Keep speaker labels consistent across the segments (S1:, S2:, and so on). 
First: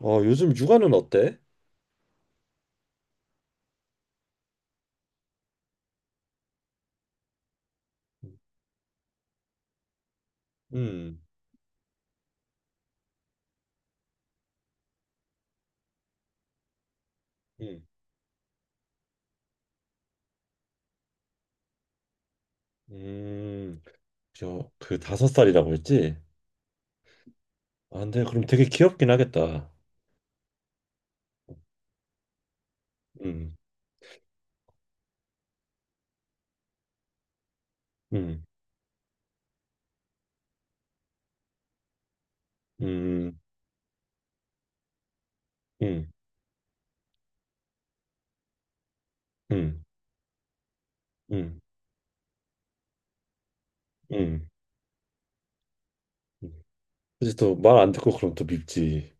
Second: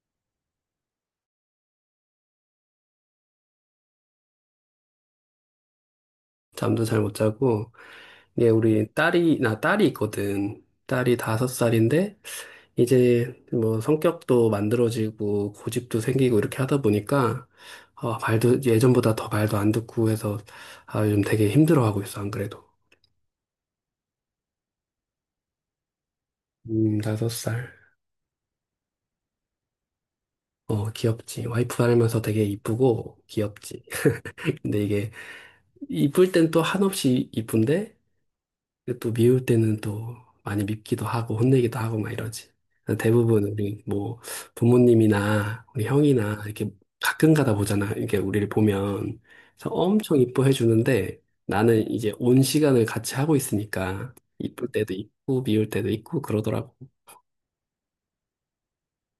S1: 어, 요즘 육아는 어때?
S2: 잠도 잘 못 자고 이게 우리 딸이 있거든. 딸이
S1: 음,
S2: 5살인데 이제 뭐 성격도 만들어지고 고집도 생기고 이렇게 하다 보니까
S1: 음,
S2: 말도 예전보다 더 말도 안 듣고 해서 요즘 되게 힘들어하고 있어 안 그래도.
S1: 음. 저, 그 다섯 살이라고 했지?
S2: 5살.
S1: 아, 근데 그럼 되게 귀엽긴 하겠다.
S2: 어, 귀엽지. 와이프 닮면서 되게 이쁘고
S1: 음,
S2: 귀엽지. 근데 이게 이쁠 땐 또 한없이 이쁜데
S1: 음,
S2: 근데 또 미울 때는 또 많이 밉기도 하고 혼내기도 하고 막 이러지. 그래서
S1: 음,
S2: 대부분 우리 뭐 부모님이나 우리
S1: 음,
S2: 형이나 이렇게 가끔 가다 보잖아. 이렇게 우리를 보면 그래서
S1: 음,
S2: 엄청 이뻐해 주는데
S1: 음,
S2: 나는 이제 온 시간을 같이 하고 있으니까
S1: 음.
S2: 이쁠 때도 있고 미울 때도 있고 그러더라고.
S1: 그치, 또말 안 듣고 그럼 또 밉지.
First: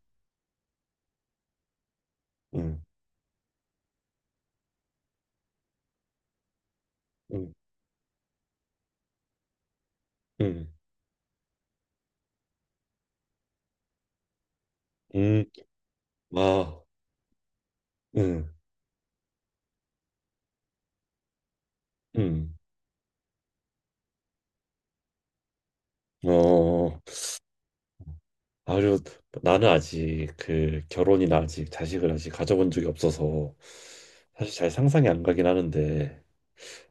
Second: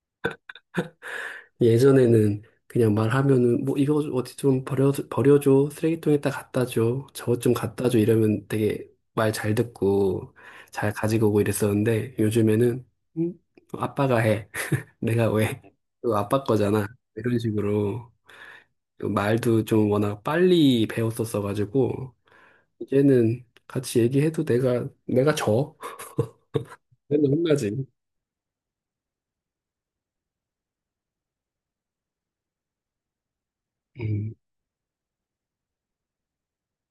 S2: 예전에는
S1: 음,
S2: 그냥 말하면은 뭐 이거 어디 좀 버려줘 쓰레기통에다 갖다 줘 저것 좀
S1: 음,
S2: 갖다 줘 이러면 되게 말 잘 듣고
S1: 음,
S2: 잘 가지고 오고 이랬었는데 요즘에는 음, 아빠가 해 내가
S1: 음,
S2: 왜 이거 아빠
S1: 아,
S2: 거잖아 이런 식으로
S1: 음,
S2: 말도 좀 워낙 빨리 배웠었어가지고
S1: 음.
S2: 이제는 같이 얘기해도 내가 져
S1: 어,
S2: 맨날 혼나지
S1: 아유, 나는 아직 그 결혼이나 아직 자식을 아직 가져본 적이 없어서
S2: 음,
S1: 사실 잘 상상이 안 가긴 하는데.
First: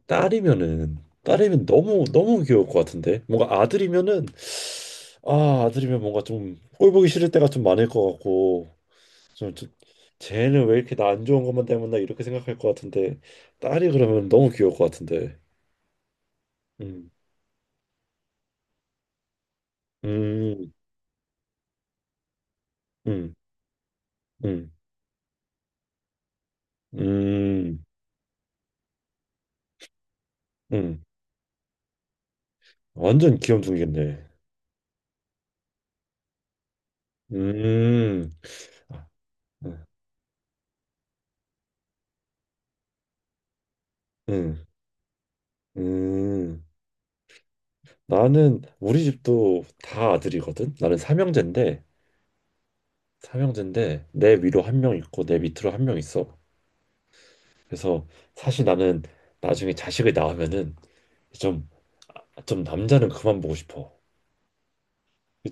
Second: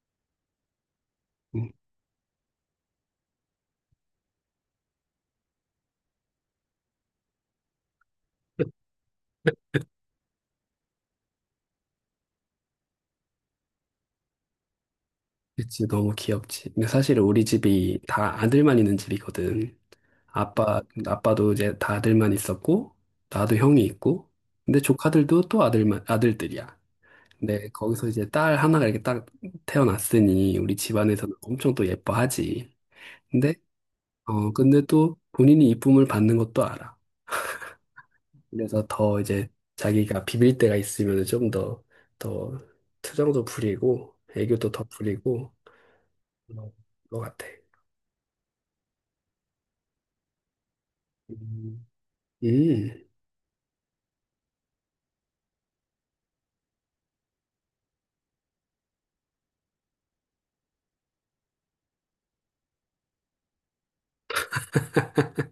S1: 딸이면은 딸이면
S2: 음.
S1: 너무 너무 귀여울 것 같은데 뭔가 아들이면은, 아들이면 뭔가 좀 꼴보기 싫을 때가 좀 많을 것 같고, 좀, 좀 쟤는 왜 이렇게 나 안 좋은 것만 때문나 이렇게 생각할 것 같은데, 딸이 그러면 너무 귀여울 것 같은데.
S2: 그치 너무 귀엽지 근데 사실 우리 집이 다 아들만 있는 집이거든 아빠도 이제 다 아들만 있었고, 나도 형이 있고,
S1: 음음음음음음.
S2: 근데 조카들도 또 아들들이야. 근데 거기서 이제 딸 하나가 이렇게 딱 태어났으니, 우리 집안에서는 엄청 또 예뻐하지.
S1: 완전
S2: 근데,
S1: 귀염둥이겠네.
S2: 근데 또 본인이 이쁨을 받는 것도 알아.
S1: 음,
S2: 그래서
S1: 아,
S2: 더 이제
S1: 음,
S2: 자기가 비빌 때가 있으면 좀 더 투정도 부리고,
S1: 음.
S2: 애교도 더 부리고,
S1: 음.
S2: 그런 것 같아.
S1: 나는 우리 집도 다 아들이거든. 나는 삼형제인데,
S2: 음. 음.
S1: 내 위로 한 명 있고 내 밑으로 한 명 있어. 그래서 사실 나는 나중에 자식을 낳으면은 좀, 남자는 그만 보고 싶어.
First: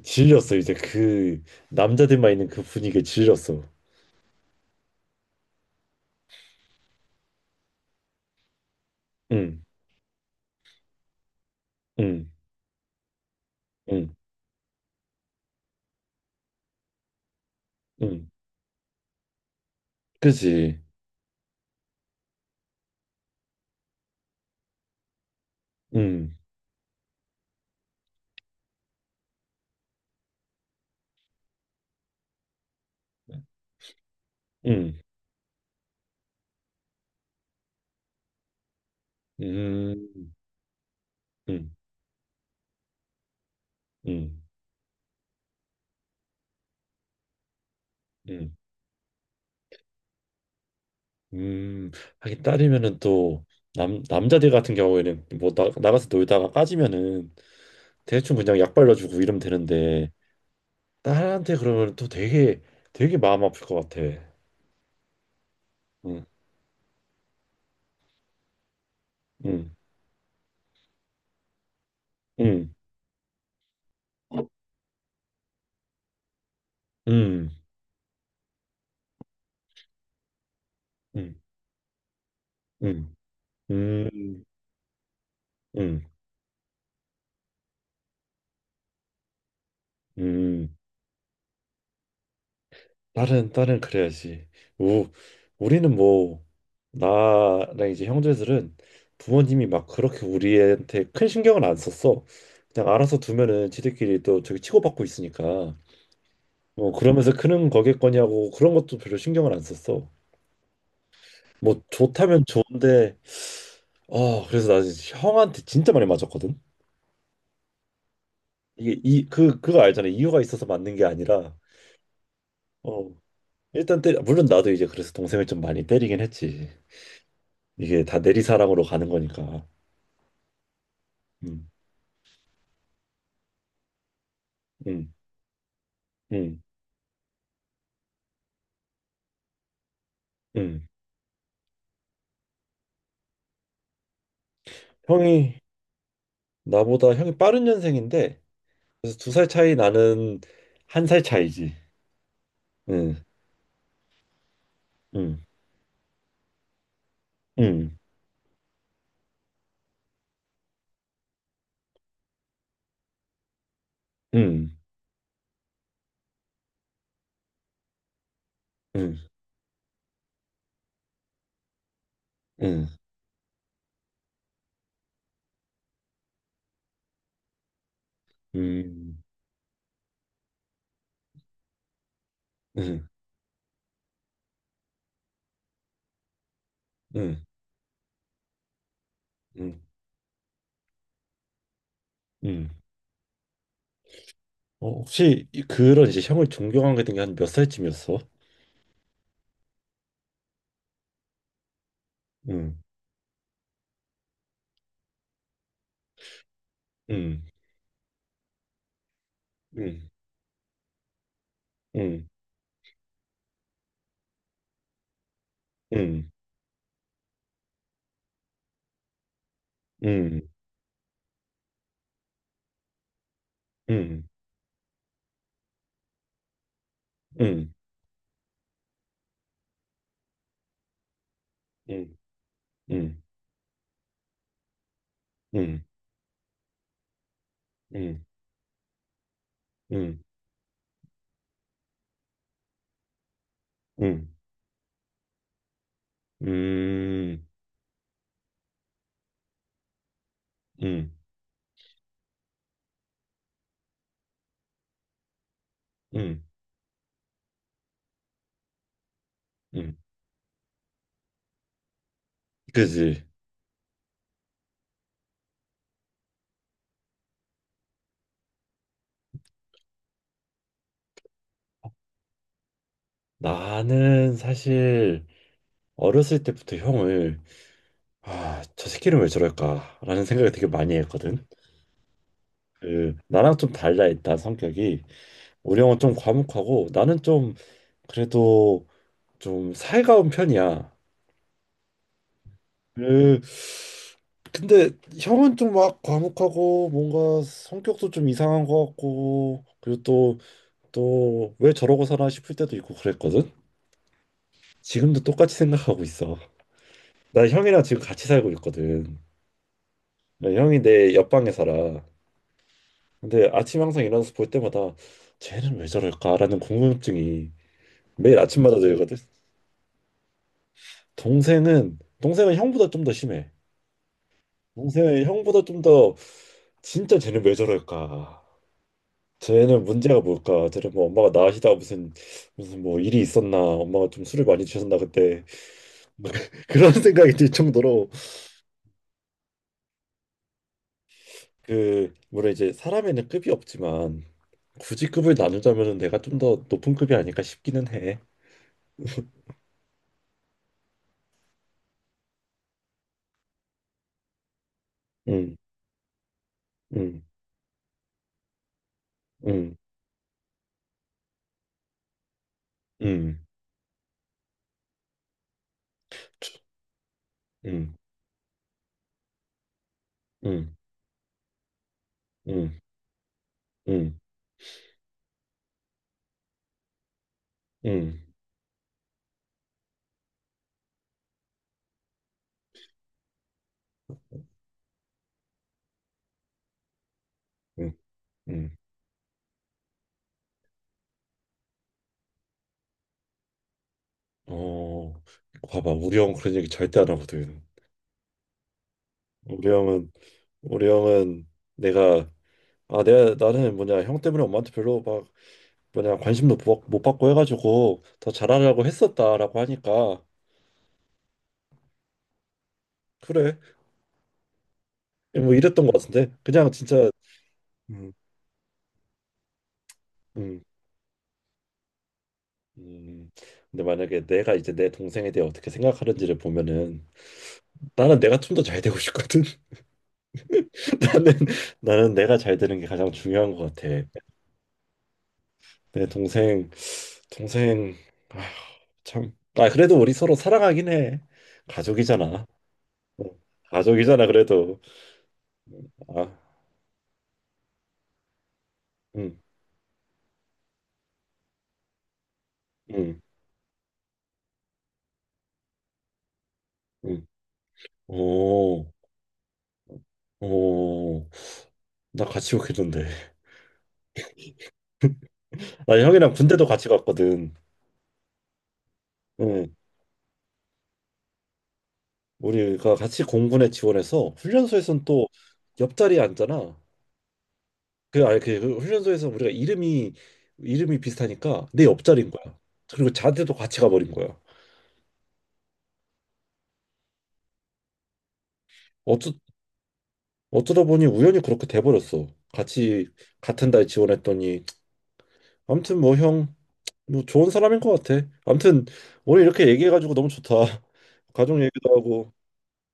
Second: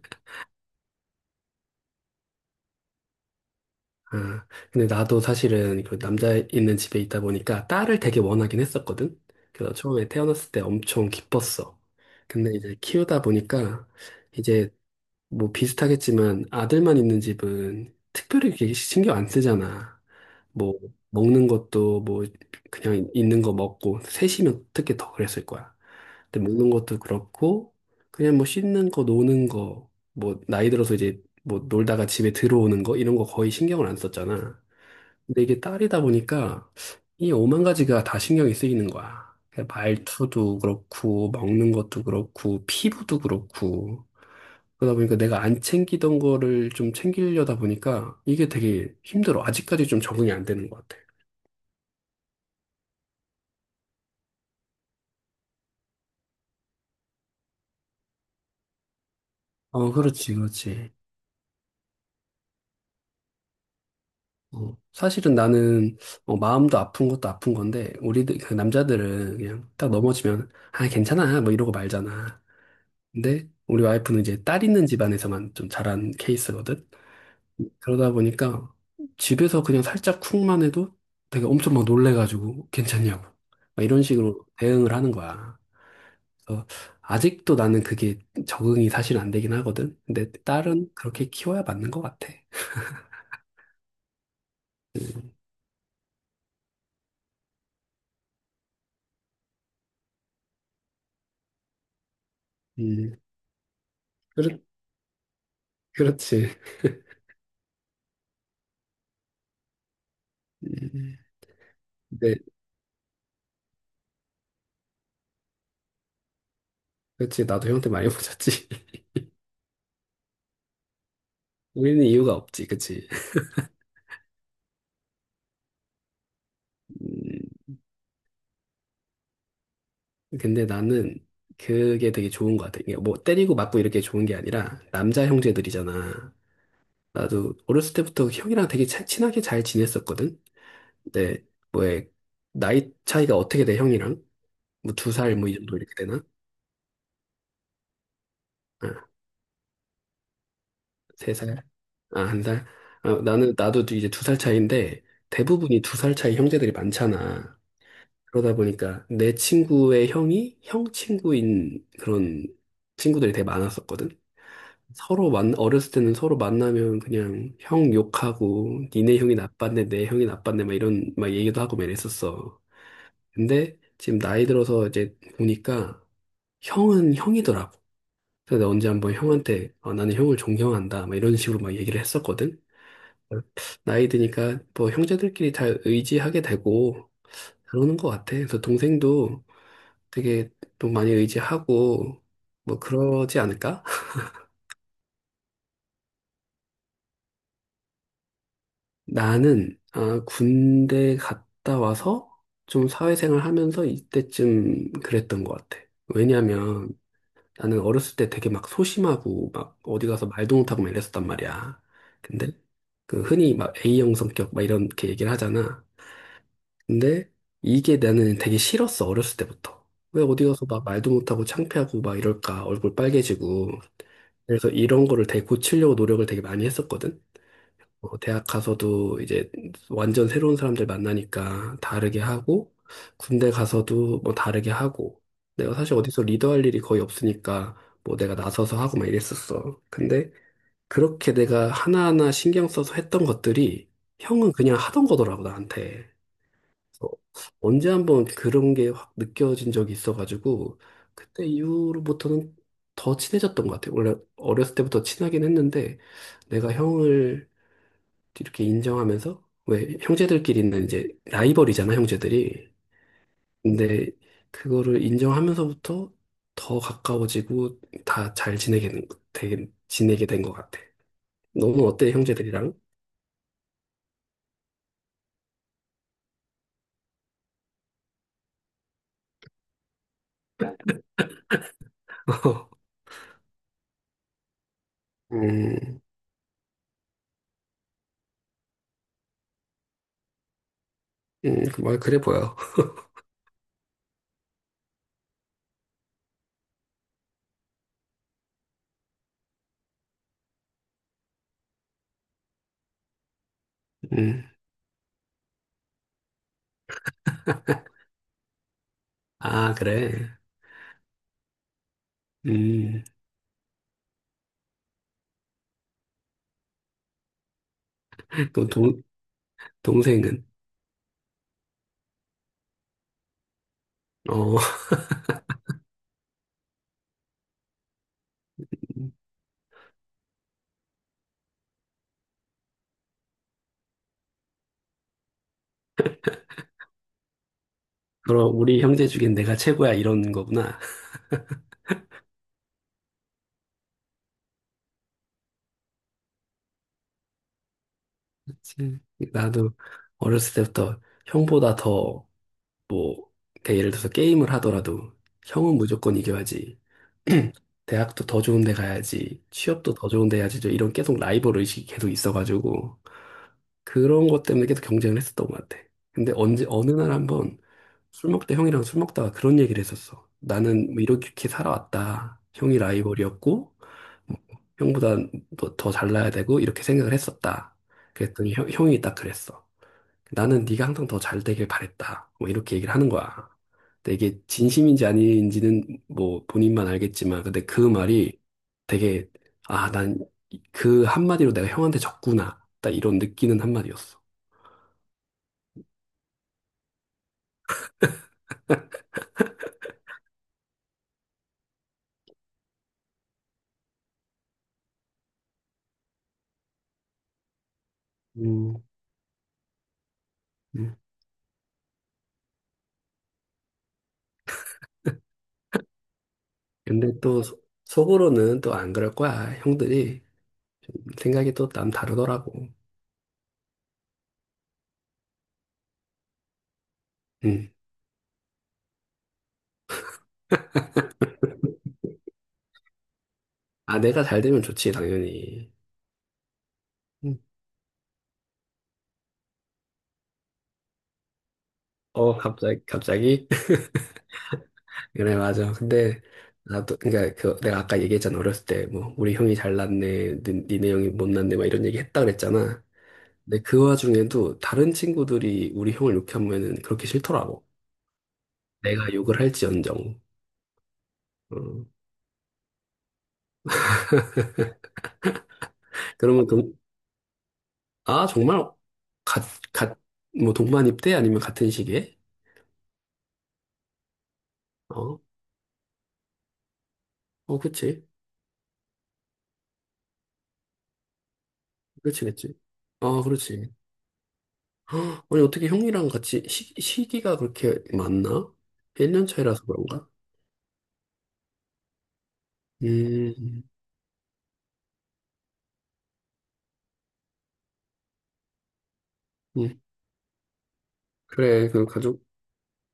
S1: 질렸어, 이제. 그 남자들만 있는 그 분위기에 질렸어.
S2: 아, 근데 나도 사실은 그 남자 있는 집에 있다 보니까 딸을 되게 원하긴 했었거든.
S1: 응,
S2: 그래서 처음에 태어났을 때 엄청 기뻤어.
S1: 응,
S2: 근데 이제 키우다 보니까
S1: 응,
S2: 이제 뭐 비슷하겠지만 아들만 있는 집은
S1: 응.
S2: 특별히 이렇게 신경 안 쓰잖아. 뭐
S1: 그지.
S2: 먹는 것도 뭐 그냥 있는 거 먹고 셋이면 특히 더 그랬을 거야.
S1: 응,
S2: 근데 먹는 것도 그렇고 그냥 뭐 씻는 거 노는 거 뭐 나이 들어서 이제 뭐 놀다가 집에 들어오는 거 이런 거 거의 신경을 안 썼잖아.
S1: 응,
S2: 근데 이게 딸이다 보니까 이 오만 가지가 다 신경이 쓰이는 거야. 그냥
S1: 음,
S2: 말투도 그렇고
S1: 응,
S2: 먹는 것도 그렇고 피부도 그렇고
S1: 응,
S2: 그러다 보니까 내가 안 챙기던 거를 좀 챙기려다 보니까 이게
S1: 응.
S2: 되게 힘들어. 아직까지 좀 적응이 안 되는 것 같아.
S1: 음. 하긴 딸이면은 또, 남자들 같은 경우에는 뭐 나가서 놀다가 까지면은 대충 그냥 약 발라주고 이러면
S2: 어,
S1: 되는데,
S2: 그렇지, 그렇지.
S1: 딸한테 그러면 또 되게 되게 마음 아플 것 같아.
S2: 어, 사실은 나는
S1: 응,
S2: 마음도 아픈 것도 아픈 건데 우리들 그 남자들은 그냥
S1: 응,
S2: 딱 넘어지면 아 괜찮아 뭐 이러고 말잖아.
S1: 응,
S2: 근데 우리 와이프는 이제 딸 있는 집안에서만 좀 자란 케이스거든.
S1: 응,
S2: 그러다 보니까 집에서 그냥 살짝 쿵만 해도
S1: 응,
S2: 되게 엄청 막 놀래가지고
S1: 응,
S2: 괜찮냐고 막 이런
S1: 응,
S2: 식으로 대응을 하는 거야.
S1: 응,
S2: 그래서 아직도 나는 그게 적응이 사실 안 되긴 하거든. 근데
S1: 응.
S2: 딸은 그렇게 키워야 맞는 것 같아.
S1: 딸은 그래야지. 우 우리는 뭐 나랑 이제 형제들은 부모님이 막 그렇게 우리한테 큰 신경을 안 썼어. 그냥
S2: 음,
S1: 알아서 두면은 지들끼리 또
S2: 그렇,
S1: 저기 치고받고 있으니까.
S2: 그렇지.
S1: 어, 그러면서 크는 거겠거냐고, 그런 것도 별로 신경을 안 썼어.
S2: 음.
S1: 뭐
S2: 네.
S1: 좋다면 좋은데. 어, 그래서 나 진짜 형한테 진짜 많이 맞았거든.
S2: 그치, 나도 형한테 많이 맞았지.
S1: 이게 이 그거 알잖아, 이유가 있어서 맞는 게 아니라.
S2: 우리는 이유가 없지, 그치.
S1: 어, 일단 때 물론 나도 이제 그래서 동생을 좀 많이 때리긴 했지.
S2: 음,
S1: 이게 다 내리사랑으로 가는 거니까.
S2: 근데 나는 그게 되게 좋은 것 같아. 이게 뭐 때리고 맞고 이렇게 좋은 게 아니라 남자 형제들이잖아.
S1: 음음음음.
S2: 나도 어렸을 때부터 형이랑 되게 친하게 잘 지냈었거든. 근데 뭐에 나이 차이가 어떻게 돼, 형이랑? 뭐 두 살 뭐 이
S1: 형이
S2: 정도 이렇게 되나?
S1: 나보다 형이 빠른 년생인데,
S2: 아,
S1: 그래서 두 살 차이 나는, 한 살
S2: 3살?
S1: 차이지.
S2: 아, 1살? 아,
S1: 응,
S2: 나는 나도 이제 두 살 차이인데
S1: 응,
S2: 대부분이 두 살 차이 형제들이 많잖아.
S1: 응,
S2: 그러다 보니까 내 친구의 형이 형 친구인 그런 친구들이 되게 많았었거든.
S1: 응,
S2: 어렸을 때는 서로 만나면 그냥 형 욕하고
S1: 응,
S2: 니네 형이 나빴네, 내 형이 나빴네 막 이런 막 얘기도 하고 막 이랬었어.
S1: 응,
S2: 근데 지금 나이 들어서 이제 보니까 형은 형이더라고. 그래서 내가 언제 한번
S1: 응,
S2: 형한테 나는 형을 존경한다 막 이런 식으로 막 얘기를 했었거든.
S1: 응, 응,
S2: 나이 드니까 뭐 형제들끼리 다 의지하게 되고
S1: 응, 응.
S2: 그러는 것 같아. 그래서 동생도 되게 또 많이 의지하고 뭐 그러지 않을까?
S1: 어, 혹시 그런, 이제 형을 존경하게 된 게 한 몇 살쯤이었어?
S2: 나는 군대 갔다 와서
S1: 응,
S2: 좀 사회생활 하면서 이때쯤 그랬던 것 같아. 왜냐면
S1: 응,
S2: 나는 어렸을 때 되게 막 소심하고 막 어디
S1: 응,
S2: 가서 말도 못하고 막 이랬었단 말이야.
S1: 응,
S2: 근데 그 흔히 막 A형 성격 막 이렇게 얘기를 하잖아.
S1: 응,
S2: 근데 이게 나는 되게 싫었어, 어렸을 때부터. 왜
S1: 응,
S2: 어디 가서 막 말도 못하고 창피하고 막 이럴까, 얼굴 빨개지고.
S1: 응,
S2: 그래서 이런 거를 되게 고치려고 노력을 되게 많이 했었거든.
S1: 응,
S2: 대학 가서도 이제 완전 새로운 사람들 만나니까
S1: 응,
S2: 다르게 하고,
S1: 응,
S2: 군대 가서도 뭐 다르게 하고,
S1: 응,
S2: 내가
S1: 응,
S2: 사실 어디서 리더할 일이 거의 없으니까 뭐
S1: 응,
S2: 내가 나서서 하고 막 이랬었어.
S1: 응,
S2: 근데 그렇게 내가 하나하나 신경 써서 했던 것들이
S1: 응,
S2: 형은 그냥 하던 거더라고, 나한테. 어,
S1: 음,
S2: 언제 한번 그런 게 확 느껴진 적이 있어가지고
S1: 응,
S2: 그때 이후로부터는 더 친해졌던 것 같아요. 원래 어렸을 때부터 친하긴 했는데
S1: 응,
S2: 내가 형을 이렇게 인정하면서
S1: 응.
S2: 왜 형제들끼리는 이제 라이벌이잖아, 형제들이.
S1: 그지?
S2: 근데 그거를 인정하면서부터 더 가까워지고 다 잘 지내게 지내게 된 것 같아. 너는 어때, 형제들이랑?
S1: 나는 사실 어렸을 때부터 형을, 아, 저 새끼는 왜 저럴까라는 생각을 되게 많이 했거든. 그, 나랑 좀 달라, 일단 성격이. 우리 형은
S2: 음,
S1: 좀 과묵하고 나는 좀, 그래도 좀 살가운 편이야.
S2: 뭐 그래 보여.
S1: 그 근데 형은 좀 막 과묵하고 뭔가 성격도 좀 이상한 것 같고 그리고 또 왜 저러고 사나 싶을 때도 있고 그랬거든.
S2: 음,
S1: 지금도 똑같이 생각하고 있어. 나 형이랑 지금 같이 살고 있거든.
S2: 아, 그래.
S1: 나 형이 내 옆방에 살아.
S2: 음.
S1: 근데 아침 항상 일어나서 볼 때마다 쟤는 왜 저럴까라는 궁금증이 매일
S2: 또
S1: 아침마다 들거든.
S2: 동생은,
S1: 동생은 형보다 좀 더 심해.
S2: 어,
S1: 동생은 형보다 좀더, 진짜 쟤는 왜 저럴까? 쟤는 문제가 뭘까? 쟤는 뭐 엄마가 나으시다 무슨 뭐 일이 있었나? 엄마가 좀 술을 많이 드셨나 그때. 그런 생각이 들 정도로.
S2: 그럼 우리 형제 중엔 내가 최고야, 이러는 거구나.
S1: 그 물론 이제 사람에는 급이 없지만 굳이 급을 나누자면은 내가 좀 더 높은 급이 아닐까 싶기는 해.
S2: 그치. 나도 어렸을 때부터 형보다 더, 뭐, 그러니까 예를 들어서 게임을 하더라도
S1: 응,
S2: 형은 무조건 이겨야지.
S1: 응,
S2: 대학도 더 좋은 데 가야지,
S1: 응,
S2: 취업도 더 좋은 데 해야지, 저 이런 계속 라이벌 의식이 계속 있어가지고,
S1: 음,
S2: 그런 것 때문에 계속 경쟁을 했었던 것 같아. 근데 언제, 어느 날 한번
S1: 음,
S2: 형이랑 술 먹다가 그런 얘기를 했었어.
S1: 음,
S2: 나는 뭐 이렇게 살아왔다.
S1: 음,
S2: 형이 라이벌이었고,
S1: 음,
S2: 형보다 너 더 잘나야 되고 이렇게 생각을 했었다.
S1: 음,
S2: 그랬더니 형이 딱 그랬어. 나는 네가 항상 더 잘 되길 바랬다. 뭐 이렇게 얘기를 하는 거야. 근데 이게 진심인지 아닌지는 뭐 본인만 알겠지만 근데 그
S1: 음,
S2: 말이
S1: 음.
S2: 되게 난 그 한마디로 내가 형한테 졌구나. 딱 이런 느끼는 한마디였어.
S1: 어, 봐봐, 우리 형 그런 얘기 절대 안 하거든. 우리 형은 우리 형은 내가 아, 내가, 나는 뭐냐 형 때문에 엄마한테 별로 막 뭐냐 관심도 못 받고 해가지고 더
S2: 음,
S1: 잘하려고 했었다라고 하니까,
S2: 음.
S1: 그래 뭐 이랬던 것 같은데, 그냥 진짜.
S2: 근데 또
S1: 음,
S2: 속으로는 또 안 그럴 거야. 형들이
S1: 음,
S2: 생각이 또 남 다르더라고.
S1: 음. 근데 만약에 내가 이제 내 동생에 대해 어떻게 생각하는지를 보면은,
S2: 음.
S1: 나는 내가 좀 더 잘 되고 싶거든. 나는 나는 내가 잘 되는 게 가장 중요한 것 같아.
S2: 내가 잘 되면 좋지, 당연히.
S1: 내 동생, 동생 아, 참, 아, 그래도 우리 서로 사랑하긴 해. 가족이잖아. 어,
S2: 갑자기?
S1: 가족이잖아 그래도.
S2: 그래, 맞아. 근데,
S1: 아.
S2: 나도, 그니까, 내가 아까 얘기했잖아. 어렸을 때, 뭐, 우리
S1: 음,
S2: 형이 잘났네, 니네 형이 못났네, 막 이런 얘기 했다 그랬잖아.
S1: 응,
S2: 근데 그 와중에도 다른 친구들이 우리 형을 욕하면은 그렇게
S1: 응.
S2: 싫더라고.
S1: 오,
S2: 내가 욕을 할지언정.
S1: 오.
S2: 어.
S1: 나 같이 욕했는데. 나 형이랑
S2: 그러면
S1: 군대도 같이 갔거든.
S2: 정말, 갓,
S1: 응.
S2: 갓, 뭐, 동반입 대 아니면 같은 시기에?
S1: 우리가 같이 공군에 지원해서 훈련소에선
S2: 어,
S1: 또 옆자리에 앉잖아.
S2: 어, 그치.
S1: 그, 아니, 그 훈련소에서 우리가 이름이 비슷하니까 내
S2: 그치,
S1: 옆자리인
S2: 그치.
S1: 거야. 그리고
S2: 아,
S1: 자대도
S2: 그렇지.
S1: 같이 가버린 거야.
S2: 아니, 어떻게 형이랑 같이 시기가 그렇게 많나? 1년
S1: 어쩌
S2: 차이라서 그런가?
S1: 어쩌다 보니 우연히 그렇게 돼버렸어. 같이
S2: 음,
S1: 같은 달 지원했더니, 아무튼 뭐 형, 뭐 좋은 사람인 것 같아. 아무튼 오늘 이렇게
S2: 음.
S1: 얘기해가지고 너무 좋다. 가족
S2: 그래, 그
S1: 얘기도
S2: 가족,
S1: 하고.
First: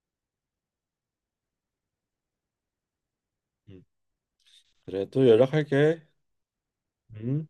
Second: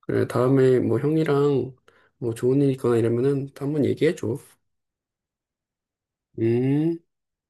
S2: 그래, 다음에 뭐 형이랑 뭐 좋은 일 있거나 이러면은 또
S1: 음.
S2: 한번 얘기해줘.
S1: 그래, 또 연락할게.
S2: 음.
S1: 응?